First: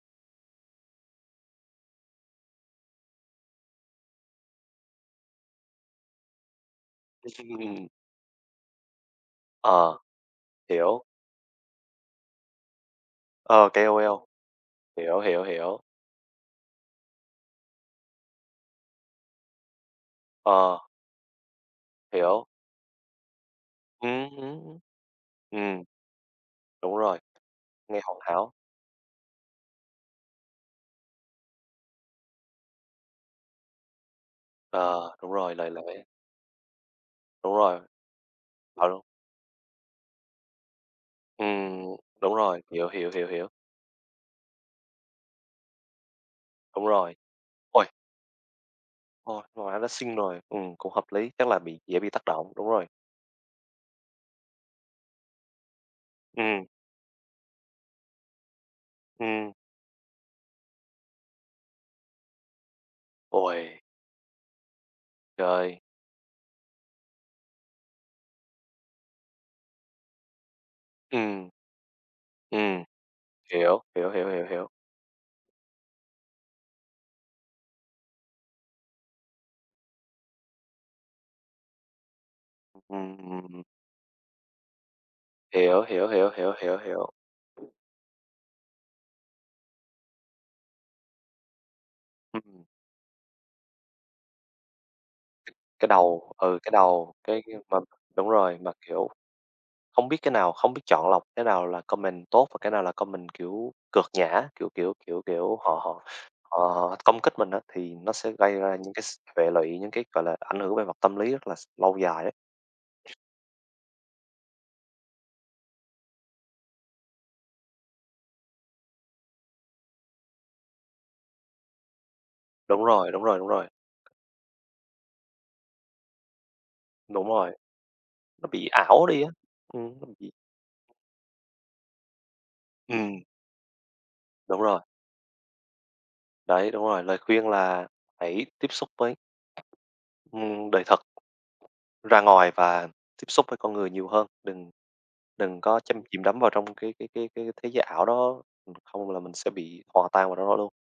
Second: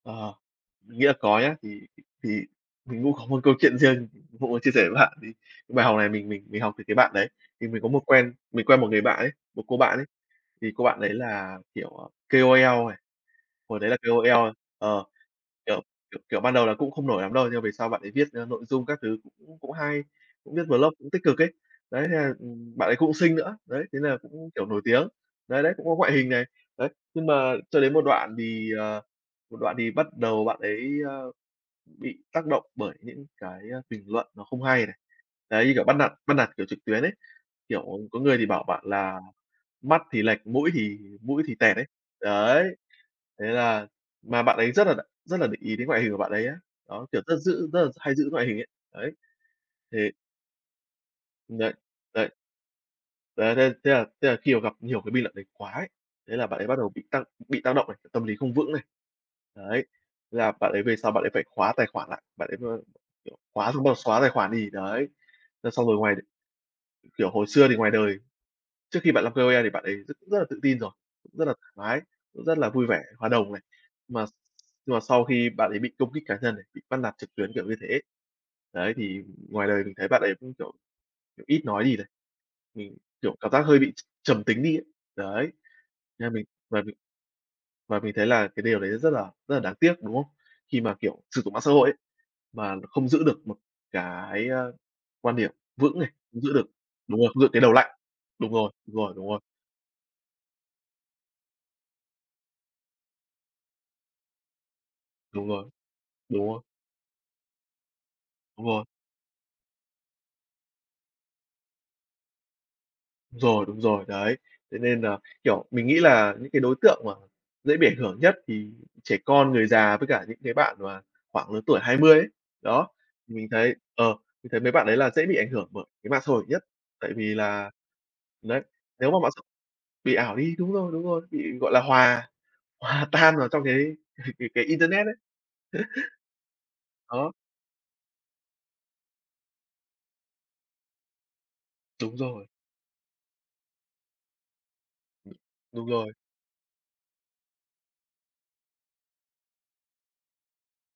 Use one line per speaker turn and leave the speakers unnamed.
Ờ, nghĩa là có nhá. Thì thì mình mũ có một câu chuyện riêng, cũng muốn chia sẻ với các bạn, thì bài học này mình mình mình học từ cái bạn đấy. Thì mình có
[unintelligible]
một quen mình quen một người bạn ấy, một cô
Ờ,
bạn ấy, thì cô bạn
hiểu.
đấy là, kiểu, ờ, KOL này,
Ờ,
hồi đấy là
KOL.
KOL. Ờ.
Hiểu, hiểu, hiểu.
Kiểu kiểu kiểu, ban đầu là cũng không nổi lắm đâu, nhưng mà về sau bạn ấy viết, ơ, nội dung các thứ cũng cũng hay, cũng viết
Ờ.
vlog cũng tích cực ấy. Đấy, thế là,
Hiểu.
ừm, bạn ấy cũng xinh nữa, đấy, thế nà
Ừm
cũng, kiểu,
hứm.
nổi tiếng. Đấy, đấy,
Ừm,
cũng có ngoại hình này, đấy.
đúng rồi.
Nhưng mà cho đến
Nghe
một
hoàn
đoạn
hảo.
thì, ờ, một đoạn thì bắt đầu bạn ấy, ơ, bị tác động bởi những cái, a, bình luận nó không hay này.
Ờ, đúng rồi,
Đấy,
lời
như kiểu bắt
lẽ.
nạt bắt nạt, kiểu, trực tuyến ấy,
Đúng rồi.
kiểu, có người thì bảo bạn
Phải luôn.
là "Mắt thì lệch, mũi thì mũi thì tẹt" ấy.
Ừm, đúng rồi.
Đấy!
Hiểu, hiểu, hiểu,
Thế
hiểu.
là mà bạn ấy rất đà rất là để ý đến ngoại hình của bạn ấy á,
Đúng
đó,
rồi.
kiểu, rất giữ rất
Uầy!
là hay giữ ngoại hình ấy. Ấy,
Ôi, cô gái đã
thì
xinh rồi, ừm, cũng hợp lý. Chắc
Ừm,
là
đấy,
bị dễ bị tác
đấy.
động, đúng rồi.
Đấy, đấy, thế là thế là khi mà gặp nhiều cái bình luận đấy quá ấy, thế là bạn
Ừm.
ấy bắt đầu bị tăng bị tác động này, tâm lý không vững này.
Ừm.
Đấy, thế là bạn ấy về sau bạn ấy phải khóa tài khoản lại, bạn ấy m kiểu, khóa
Uầy!
xong bắt đầu xóa tài khoản đi, đấy. Thế
Trời.
xong rồi ngoài kiểu, hồi xưa thì ngoài đời, trước khi bạn làm KOL thì bạn ấy rất cũng rất là tự tin rồi, cũng rất
Ừm.
là thoải mái, cũng rất là
Ừm.
vui vẻ, hòa đồng này.
Hiểu, hiểu,
Nhưng mà
hiểu, hiểu, hiểu.
nhưng mà sau khi bạn ấy bị công kích cá nhân này, bị bắt nạt trực tuyến kiểu như thế ấy, đấy, thì ngoài đời mình thấy bạn ấy cũng, kiểu kiểu, ít nói đi này, ừm, kiểu, cảm giác
Ừm.
hơi bị tr trầm tính đi ấy. Đấy,
Hiểu, hiểu, hiểu,
nên mình
hiểu, hiểu,
và mình
hiểu.
và mình thấy là cái điều đấy rất là rất là đáng tiếc, đúng không? Khi mà, kiểu, sử dụng mạng xã hội ấy,
Ừm.
mà không giữ được một cái, a, quan điểm
Cái
vững này,
đầu,
không giữ
ừ,
được
cái đầu,
đúng rồi,
cái
không giữ
cái
cái đầu
mà
lạnh.
đúng
Đúng
rồi, mà,
rồi, đúng
kiểu,
rồi, đúng rồi.
không biết cái nào không biết chọn lọc cái nào là comment tốt và cái nào là comment, kiểu, cợt nhả, kiểu kiểu kiểu
Đúng
kiểu,
rồi,
họ họ
đúng rồi.
họ họ công kích mình á, thì nó sẽ gây
Đúng
ra
rồi.
những cái s hệ lụy, những cái, gọi là, ảnh hưởng về mặt tâm lý rất là s lâu dài ấy.
Đúng rồi, đúng rồi, đấy. Thế nên nà, kiểu, mình nghĩ là những cái đối tượng mà dễ bị ảnh hưởng nhất, thì trẻ con, người già với cả những cái bạn mà khoảng lứa tuổi 20 ấy,
Đúng
đó,
rồi, đúng
thì
rồi, đúng
mình
rồi.
thấy, ờ, mình thấy mấy bạn đấy là dễ bị ảnh hưởng bởi cái mạng xã hội nhất, tại
Đúng
vì
rồi.
là,
Nó
đấy,
bị ảo
nếu mà
đi á,
mạng xã [unintelligible]
ừm, nó
bị
bị
ảo đi, đúng rồi, đúng rồi, bị, gọi là, hòa hòa
Ừm.
tan vào trong cái cái
Đúng
cái
rồi.
internet ấy.
Đấy, đúng rồi, lời
Á.
khuyên là hãy tiếp xúc với ừm, đời thật.
Đúng
Ra
rồi.
ngoài và tiếp xúc với con người nhiều hơn. Đừng đừng có
Đúng
chăm
rồi.
chìm đắm vào trong cái cái cái cái thế giới ảo đó, không là mình sẽ bị hòa tan vào rong đó luôn.